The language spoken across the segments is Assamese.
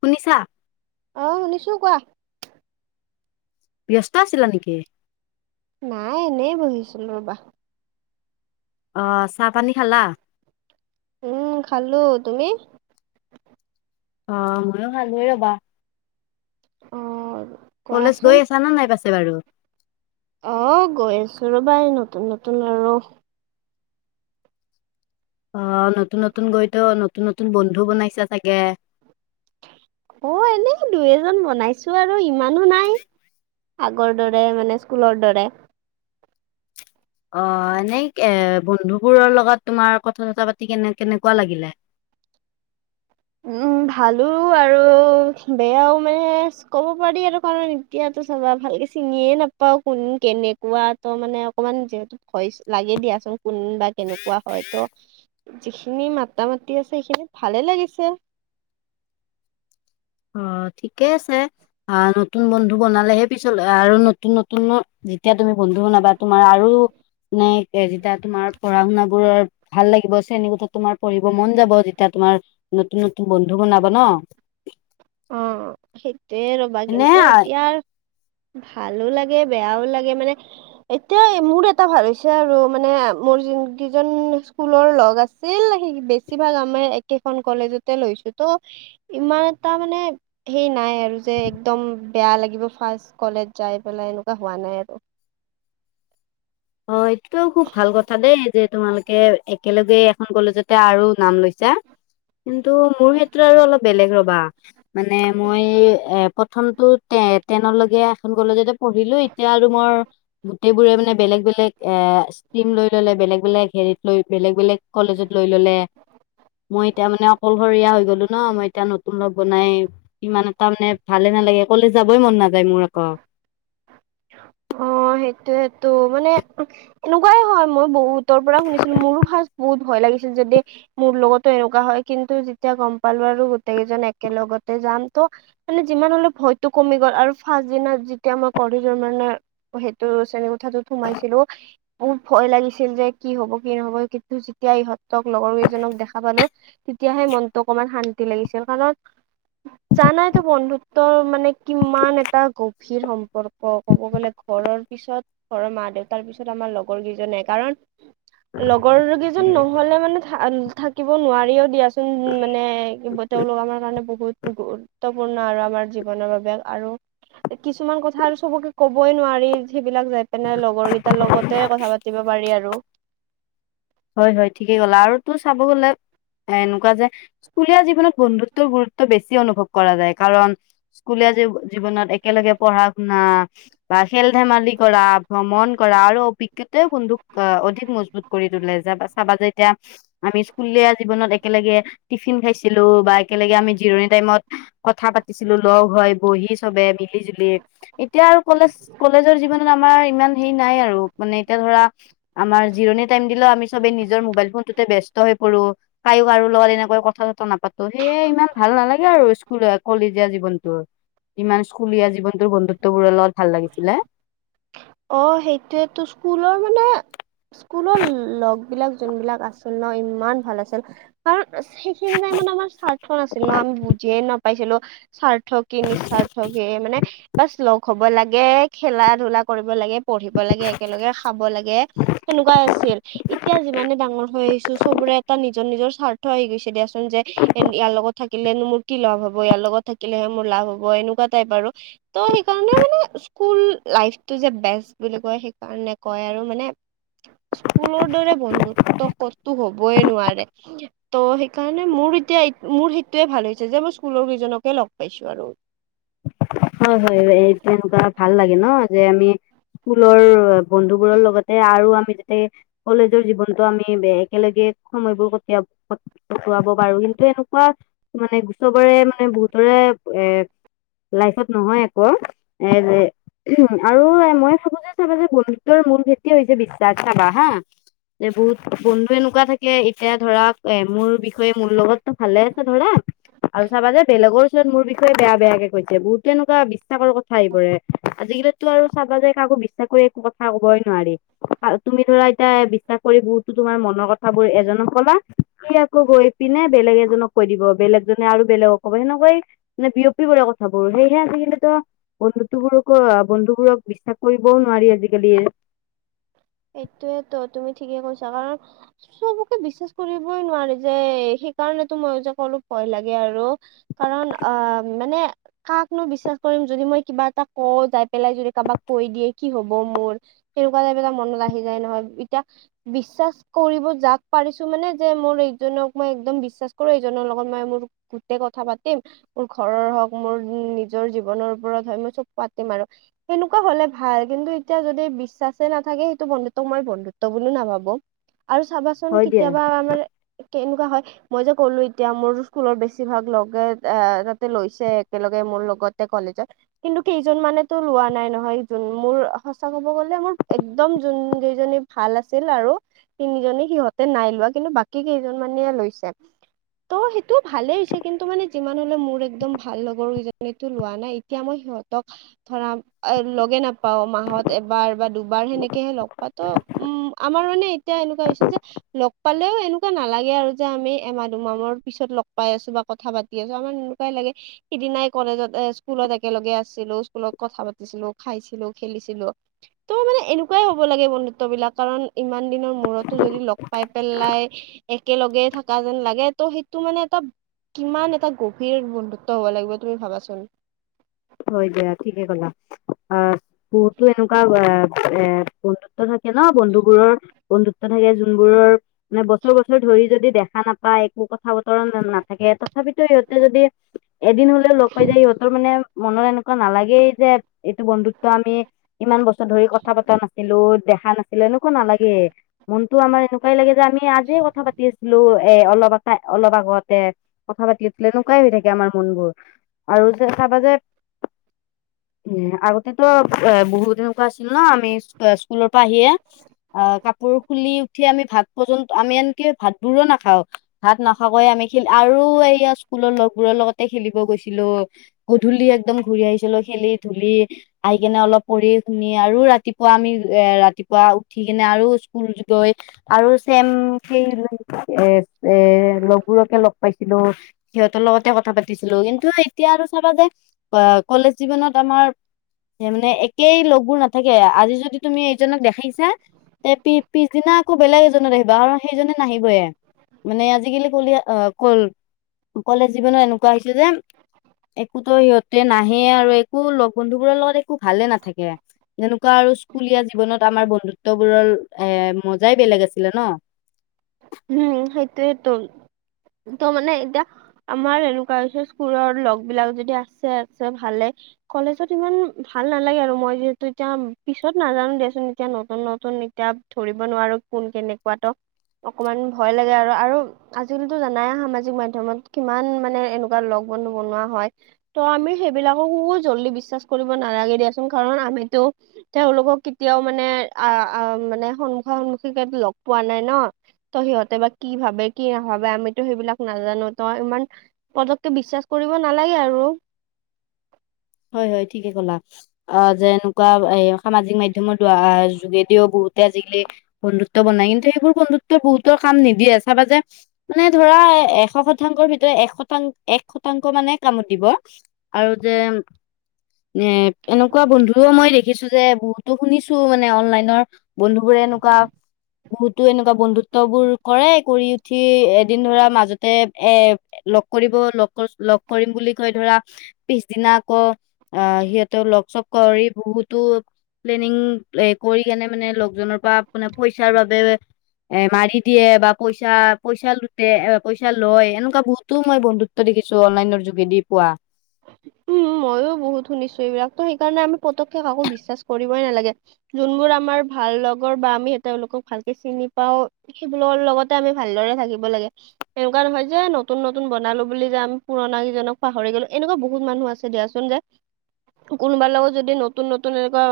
শুনিছা অহ শুনিছোঁ কোৱা ব্যস্ত আছিলা নেকি? নাই এনেই বহিছিলো ৰবা অহ চাহ পানী খালা? উম খালো। তুমি? অ ময়ো খালোৱে ৰবা অ কলেজ কোৱাচোন গৈ আছা না নাই পাছে বাৰু? অহ গৈ আছো ৰ'বা এই নতুন নতুন আৰু অহ নতুন নতুন গৈতো নতুন নতুন বন্ধু বনাইছা চাগে অ এনেই দুই এজন বনাইছো আৰু ইমানো নাই। আগৰ দৰে, মানে স্কুলৰ দৰে অ এনেই এ বন্ধুবোৰৰ লগত তোমাৰ কথা চথা পাতি কেনে কেনেকুৱা লাগিলে [inaudible] উম ভালো আৰু বেয়াও মানে ক'ব পাৰী আৰু কাৰণ এতিয়া চাবা ভালকে চিনিয়ে নেপাওঁ কোন কেনেকুৱা ত মানে অকমান যিহেতু ভয় লাগেই দিয়া চোন কোন বা কেনেকুৱা হয় ত যিখিনি মাতা মাতি আছে সেইখিনি ভালে লাগিছে [unintelligible] অ ঠিকে আছে, অ নতুন বন্ধু বনালেহে পিছলৈ আৰু নতুন নতুন যেতিয়া তুমি বন্ধু বনবা তোমাৰ আৰু মানে এ যেতিয়া তোমাৰ পঢ়া শুনা বোৰ ভাল লাগিব শ্ৰেণীকোঠাত তোমাৰ পঢ়িব মন যাব যেতিয়া তোমাৰ নতুন নতুন বন্ধু বনাব ন। অ সেইটোয়ে ৰবা কিন্তু এনে এতিয়া। ভালো লাগে, বেয়াও লাগে মানে এতিয়া মোৰ এটা ভাবিছোঁ আৰু মানে মোৰ জোন কিজন স্কুলৰ লগ আছিল, বেছিভাগ আমাৰ একেখন কলেজতে লৈ। ত ইমান এটা মানে সেই নাই আৰু যে একদম বেয়া লাগিব ফাচ কলেজ যাই পেলাই এনেকুৱা হোৱা নাই আৰু অ এইটো খুব ভাল কথা দেই যে তোমালোকে একেলগে এখন কলেজতে আৰু নাম লৈছা কিন্তু মোৰ হেইটো আৰু অলপ বেলেগ ৰবা, মানে মই এ পত প্ৰথম টো টেনলৈকে এখন কলেজতে পঢ়িলো, এতিয়া আৰু মই গোটেই বোৰে মানে বেলেগ বেলেগ বেলেগ এ ষ্টিম লৈ ললে বেলেগ বেলেগ হেৰিত লৈ বেলেগ বেলেগ কলেজত লৈ ললে মই এতিয়া মানে অকলশৰীয়া হৈ গলো ন মই এতিয়া নতুন লগ বনাই ইমান এটা মানে ভালে নালাগে, কলেজ যাবই মন নাযায় মোৰ আক। অ সেইটোয়েটো মানে এনেকুৱাই হয়, মই বহুতৰ পৰা শুনিছিলো মোৰো ভাজ বহুত ভয় ভয় লাগিছিল যদি মোৰ লগতো এনেকুৱা হয় কিন্তু যেতিয়া গম পালো আৰু গোটেই কেইজন একে লগতে জাম [unintelligible] যাম ত মানে যিমান হলে ভয়তো কমি গল আৰু ফাছ দিনা যেতিয়া মই ক জোৰমানে সেইটো শ্ৰেণীকোঠাটোত সোমাইছিলো খুব ভয় লাগিছিল যে কি হব কি নহব কিন্তু যেতিয়া ইহঁতক লগৰ কেইজনক দেখা পালো তেতিয়াহে মনটো অকমান শান্তি লাগিছিল কাৰণ জানাই তো বন্ধুত্বৰ মানে কিমান এটা গভীৰ সম্প সম্পৰ্ক ক'ব গ'লে ঘৰৰ পিছত ঘৰৰ মা দেউতাৰ পিছত আমাৰ লগৰ কেইজনে কাৰণ লগৰ কেইজন নহলে মানে থাকিব নোৱাৰিও দিয়াচোন মানে, তেওঁলোক আমাৰ কাৰণে বহু বহুত গুৰুত্বপূৰ্ণ আৰু আমাৰ জীৱনৰ বাবে আৰু কিছুমান কথা চবকে ক'বই নোৱাৰি সেইবিলাক যাই পিনে লগৰ কেইটাৰ লগতে কথা পাতিব পাৰি আৰু হয় হয় ঠিকেই কলা আৰু তোৰ চাব গলে এনেকুৱা যে স্কুলীয়া জীৱনত বন্ধুত্বৰ গুৰুত্ব বেছি অনুভৱ কৰা যায়, কাৰণ স্কুলীয়া জীৱনত একেলগে পঢ়া শুনা বা খেল ধেমালি কৰা, ভ্ৰমণ কৰা আৰু অভিঘাতে বন্ধুক অধিক মজবুত কৰি তোলে। জাবা চাবা এতিয়া আমি স্কুল জীৱনত একেলগে টিফিন খাইছিলো বা একেলগে আমি জিৰণি টাইমত কথা পাতিছিলো লগ হৈ বহি চবে মিলি জুলি এতিয়া আৰু কলেজ কলেজৰ জীৱনত আমাৰ ইমান হেৰি নাই আৰু মানে এতিয়া ধৰা আমাৰ জিৰণি টাইম দিলেও আমি চবে নিজৰ মোবাইল ফোন টোতে ব্যস্ত হৈ পোৰো, কাইও আৰু লগত এনেকৈ কথা চঠা নাপাতো সেয়ে ইমান ভাল ভাল নালাগে আৰু স্কুল কলেজীয়া জীৱনতটো ইমান স্কুলীয়া জীৱনটোৰ বন্ধুত্ববোৰৰ লগত ভাল লাগিছিলে। অ সেইটোয়ে তো স্কুলৰ মানে স্কুলৰ লগ বিলাক যোনবিলাক আছিল ন ইমান ভাল আছিল কাৰণ সেইখিনি টাইমত আমাৰ স্বাৰ্থ নাছিল ন, আমি বুজিয়ে নাপাইছিলো স্বাৰ্থ কি নিস্বাৰ্থ কি মানে যাষ্ট লগ হব লাগে খেলা ধূলা কৰিব লাগে। পঢ়িব লাগে একেলগে খাব লাগে, সেনেকুৱাই আছিল। এতিয়া যিমানে ডাঙৰ হৈ আহিছো চবৰে এটা নিজৰ নিজৰ স্বাৰ্থ আহি গৈছে দিয়াচোন যে ইয়াৰ লগত থাকিলে থাকিলেনো মোৰ কি লাভ হব, ইয়াৰ লগত থাকিলেহে মোৰ লাভ হব এনেকুৱা টাইপ আৰু, ত সেইকাৰণে মানে স্কুল লাইফ তুজে বেষ্ট বুলি কয়, সেইকাৰণে কয় আৰু মানে স্কুলৰ দৰে বন্ধুত্ব ক'তো হবই নোৱাৰে ত' সেইকাৰণে মোৰ মোৰ এতিয়া মোৰ সেইটোয়ে ভাল হৈছে যে মই স্কুলৰ কেইজনকে লগ পাইছো আৰু হয় হয় এই তেনেকুৱা ভাল লাগে ন যে আমি স্কুলৰ বন্ধু বোৰৰ লগতে আৰু আমি, এই কলেজৰ জীৱনতো আমি বে- একেলগে সময়বোৰ খটিয়া- খটুৱাব পাৰোঁ, কিন তু এনেকুৱা মানে গো- চবৰে মানে বহুতৰে এ লাইফত নহয় একো। এ যে উম আৰু মই ভাবো যে চাবা যে বন্ধুত্বৰ মূল ভেটিয়ে হৈছে বিশ্বাস, চাবা হা। যে বহুত বন্ধুৱে এনেকুৱা থাকে, এতিয়া ধৰা এ মোৰ বিষয়ে মোৰ লগতো ভালে আছে ধৰা আৰু চাবা যে বেলেগৰ ওচৰত মোৰ বিষয়ে বেয়া-বেয়াকে কৈ ছে। বহুতো এনেকুৱা বিশ্বাসৰ কথা আহি পৰে। আজিকালিটো আৰু চাবা যে, কাকো বিশ্বাস কৰি একো কথা কবয়ে ন নোৱাৰি। আৰু তুমি ধৰা, এতিয়া বিশ্বাস কৰি বহুতো তোমাৰ মনৰ কথাবোৰ এজনক কলা, সি আকৌ গৈ পি পিনে বেলেগ এজনক কৈ দিব। বেলেগজনে আৰু বেলেগক ক'ব, সেনেকুৱাই মানে বিয়পি কৰে ক থাবোৰ। সেয়েহে আজিকালিতো বন্ধুত্ববোৰকো- বন্ধুবোৰক বিশ্বাস কৰিবও নোৱাৰি আজিকালি। [unintelligible] সেইটোৱেতো। তুমি ঠিকে কৈছা, কাৰণ চবকে বিশ্বাস কৰিবই নোৱাৰি যে সেইকাৰণেতো মই যে কলো ভয় লাগে আৰু, কাৰণ অ' মানে কাকনো বিশ্বাস কৰিম যদি মই কিবা এটা কও, যাই পেলাই কাৰোবাক কৈ দিয়ে, কি হ'ব মোৰ? তেনেকুৱা টাইপ এটা মন আহি যায় নহয়। এতিয়া বিশ্বাস কৰিব যাক পাৰিছোঁ, মানে যে মোৰ এইজনক মই একদম বিশ্বাস কৰোঁ, এইজনৰ লগত মই মোৰ গোটে কথা পাতিম, মোৰ ঘৰৰ হওঁক, মোৰ নিজৰ জীৱন ৰ ওপৰত হয়, মই চব পাতিম আৰু। সেনেকুৱা হ'লে ভাল। কিন্তু এতিয়া যদি বিশ্বাসে নাথাকে তো বন্ধুত্বক মই বন্ধুত্ব বুলিও নাভাবোঁ। আৰু চাবাচোন হয় দিয়া কেতিয়াবা আমাৰ কেনেকুৱা হয় মই যে ক'লো এতিয়া, মোৰ স্কুলত বেছিভাগ লগে অ' তাতে লৈছে একেলগে মোৰ লগতে কলেজত। কিন্তু কেইজন মানেতো লোৱা নাই নহয় যোন, মোৰ সঁচা ক'ব গ'লে মোৰ এ দম যোনকেইজনী ভাল আছিল আৰু, তিনিজনী, সিহঁতে নাই লোৱা। কিন্তু বাকী কেইজন মানে লৈছে। তো সেইটো ভালে হৈছে। কিন্তু মানে যিমান হ'লেও মোৰ একদম ভাল লগৰকেজনীতো লোৱা নাই। এতিয়া মই সিহঁতক ধৰা, অ' লগে নাপাওঁ। মাহত এবাৰ বা দুবাৰ সেনে কে লগ পাতো। উম আমাৰ মানে এতিয়া এনেকুৱা হৈছে যে, লগ পালেও এনেকুৱা নালাগে আৰু যে আ মি এমাহ-দুমাহ মুৰৰ পিছত লগ পাই আছোঁ বা কথা পাতি আছোঁ। আমাৰ এনেকুৱাই লাগে সিদিনাই কলেজত অ'- স স্কুলত একেলগে আছিলোঁ, স্কুলত কথা পাতিছিলোঁ খাইছিলোঁ, খেলিছিলোঁ। তো মানে এনে কাৰণ ইমান দিনৰ মূৰতো যদি লগ পাই পেলাই একেলগে থকা যেন লাগে, তো সেইটো টো মানে এটা- কিমান এটা গভীৰ বন্ধুত্ব হব লাগিব, তুমি ভাবাচোন? হয় দিয়া। ঠিকে কলা। অ' বহুতো এনেকুৱা অ'- অ'- বন্ধুত্বৰ সৈত কে ন' বন্ধুবোৰৰ বন্ধুত্ব থাকে, যোনবোৰৰ মানে বছৰ - বছৰ ধৰি যদি দেখা নাপায়, একো কথা-বতৰা নাথাকে। তথাপিতো ইহঁতে যদি এদিন হ'লেও লগ পাই যায়, ইহঁতৰ মানে মনত এনেকুৱা নালাগেই যে এইটো বন্ধুত্ব আমি ইমান বছৰ ধৰি কথা পতা নাছিলোঁ। দেখা নাছিলে, এনেকুৱা নালাগে। মনতো আমাৰ এনেকুৱাই লাগে যে, আমি আজিয়ে কথা পাতি আছিলোঁ। এ অলপতে- অলপ আগতে কথা পাতি আছিলোঁ। এনেকুৱাই হৈ থাকে আমাৰ মনবোৰ। আৰু যে চাবা যে [inaudible] উম, আগতেতো বহুত এনেকুৱা আছিল ন', আমি স্কু- স্কুলৰ পৰা আহিয়ে কাপোৰ খুলি উঠি, আমি ভাত পৰ্যন্ত- আমি আনকি ভাতবোৰো নাখাওঁ। ভাত নাখাকৈয়ে আমি খি আৰু এইয়া স্কুলৰ লগবোৰৰ লগতে খেলিব গৈছিলোঁ, গধূলি একদম ঘূৰি আহিছিলোঁ খেলি-ধূলি। আহিকেনে অলপ পঢ়ি, শুনি, আৰু ৰাতিপুৱা আমি এ- ৰাতি পুৱা উঠি কিনে আৰু স্কুল গৈ আৰু ছেম সেই [inaudible] এ- এ লগবোৰকে লগ পাইছিলোঁ, সিহঁতৰ লগতে কথা পাতিছিলোঁ। কিন্তু এতিয়া আৰু চাবা যে, অ' কলেজ জীৱনত আমাৰ যেনে একেই লগো নাথাকে। আজি যদি তুমি এইজনক দেখিছা তে পি- পিছদিনা আকৌ বেলেগ এজনক দেখিবা। কাৰণ সেইজনে নাহিবয়ে। মানে আজিকালি কলিয়া- অ' কল- কলেজ জীৱনৰ এনেকুৱা হৈছে যে একোতো সিহঁতে নাহে। আৰু একো লগ-বন্ধুবোৰৰ লগত একো ভালে নাথাকে। এনেকুৱা আৰু স্কুলীয়া জীৱনত আমাৰ বন্ধুত্ব বোৰৰ এ- মজাই বেলেগ আছিলে ন'? [inaudible] উম! সেইটোৱেতো। ত মানে এতিয়া আমাৰ এনেকোৱা হৈছে স্কুলৰ লগ বিলাক যদি আছে আছে ভালে কলেজত ইমান ভাল নালাগে আৰু মই যিহেতু এতিয়া পিছত নাজানো দেিয়াচোন এতিয়া নতুন নতুন এতিয়া ধৰিব নোৱাৰো কোন কেনেকোৱাত অকমান ভয় লাগে আৰু আৰু আজিকালিতো জানাই সামাজিক মাধ্যমত কিমান মানে এনেকোৱা লগৰ ব নোৱা হয় ত' আমি সেইবিলাককো জল্দি বিশ্বাস কৰিব নালাগে দিয়াচোন কাৰণ আমিতো তেওঁলোকক কেতিয়াও মানে আহ আহ মানে সন্মুখা সন্মুখী লগ পোৱা নাই ন ত সিহঁতে বা কি ভাবে কি নাভাবে আমিতো সেইবিলাক নাজানো ত ইমান পতককে বিশ্বাস কৰিব নালাগে আৰু [unintelligible] হয় হয় ঠিকে কলা অ যেনেকোৱা এ সামাজিক মাধ্যমৰ দ যোগেদিয়ো বহু বহুতে আজিকালি বন্ধুত্ব বনাই কিন্তু সেইবোৰ বন্ধুত্বৰ বহুতৰ কাম নিদিয়ে চাবা যে মানে ধৰা এশ শতাংশ ভিতৰত এ শতাং এক শতাংশ মানে কাম দিব আৰু যে এ এনেকোৱা বন্ধুও মই দেখিছো যে বহুতো শুনিছো মানে অনলাইনৰ বন্ধুবোৰে এনেকোৱা বহুতো এনেকোৱা বন্ধুত্ব বোৰ কৰে কৰি উঠি এদিন ধৰা মাজতে এ কৰিব লগ লগ কৰিম বুলি কৈ ধৰা পিছদিনা আকৌ আহ সিহঁতেও লগ চগ কৰি বহুতো প্লেনিং এ কৰি কেনে মানে লকজনৰ পৰা মে পইচাৰ বাবে এ মাৰি দিয়ে বা পইচা পইচা লুতে, পইচা লয়, এনেকোৱা বহুতো মই বন্ধুত্ব দে খিছো অনলাইনৰ যোগেদি পোৱা উম মইয়ো বহুত শুনিছো এইবিলাক ত সেইকাৰণে আমি পতকে কাকো বিশ্বাস কৰিবই নালাগে যোনবোৰ আমাৰ ভাল লগৰ বা আমি তেওঁলোকক ভালকে চিনি পাও সেইবিলৰ লগতে আমি ভালদৰে থাকিব লাগে এনেকোৱা নহয় যে নতুন নতুন বনালো বুলি যে আমি পুৰণা কিজনক পাহৰি গলো এনেকোৱা বহু বহুত মানুহ আছে দিয়াচোন যে কোনোবাৰ লগত যদি নতুন নতুন এনেকোৱা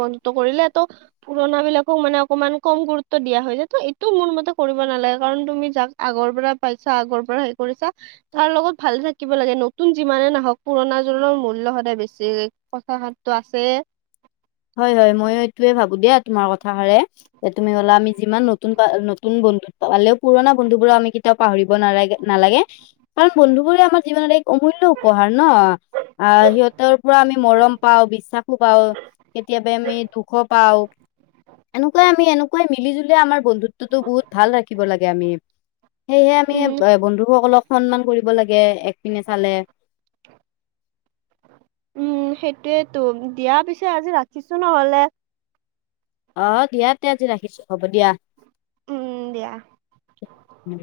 বন্ধুত্ব কৰিলে ত পুৰণা বিলাকক মানে অক ইমান কম গুৰুত্ব দিয়া হৈ যে ত এইটো মোৰ মতে কৰিব নালাগে কাৰণ তুমি যাক আগৰ পৰা পাইছা আগৰ পৰা হে কৰিছা তাৰ লগত ভালে থাকিব লাগে নতুন যিমানে নাহক পুৰণা জোৰনৰ মূল্য সদায় বেছি কথাষাৰটো আছে হয় হয় মইয়ো এইটোয়ে ভাবো দিয়া তোমাৰ কথা হাৰে যে তুমি হলা আমি যিমান নতুন নতুন বন্ধুত পালেও পুৰণা বন্ধু বোৰক আমি কেতিয়াও পাহৰিব নালাগে নালাগে কাৰণ বন্ধু বোৰে আমাৰ জীৱনত এক অমূল্য উপহাৰ ন, আহ সিহঁতৰ পৰা আমি মৰম পাওঁ বিশ্বাসো পাওঁ। কেতিয়াবা আমি দুখো পাওঁ এনেকোৱাই আমি এনেকোৱাই মিলি জুলিয়ে আমাৰ বন্ধুত্বটো বহুত ভাল ৰাখিব লাগে আমি সেয়েহে আমি এ উম বন্ধুসকলক সন্মান কৰিব লাগে একপিনে চালে [unintelligible] উম! সেইটোয়েতো দিয়া পিছে আজি ৰাখিছোঁ নহলে অ দিয়া তে আজি ৰাখিছো হ'ব দিয়া উম দিয়া উম!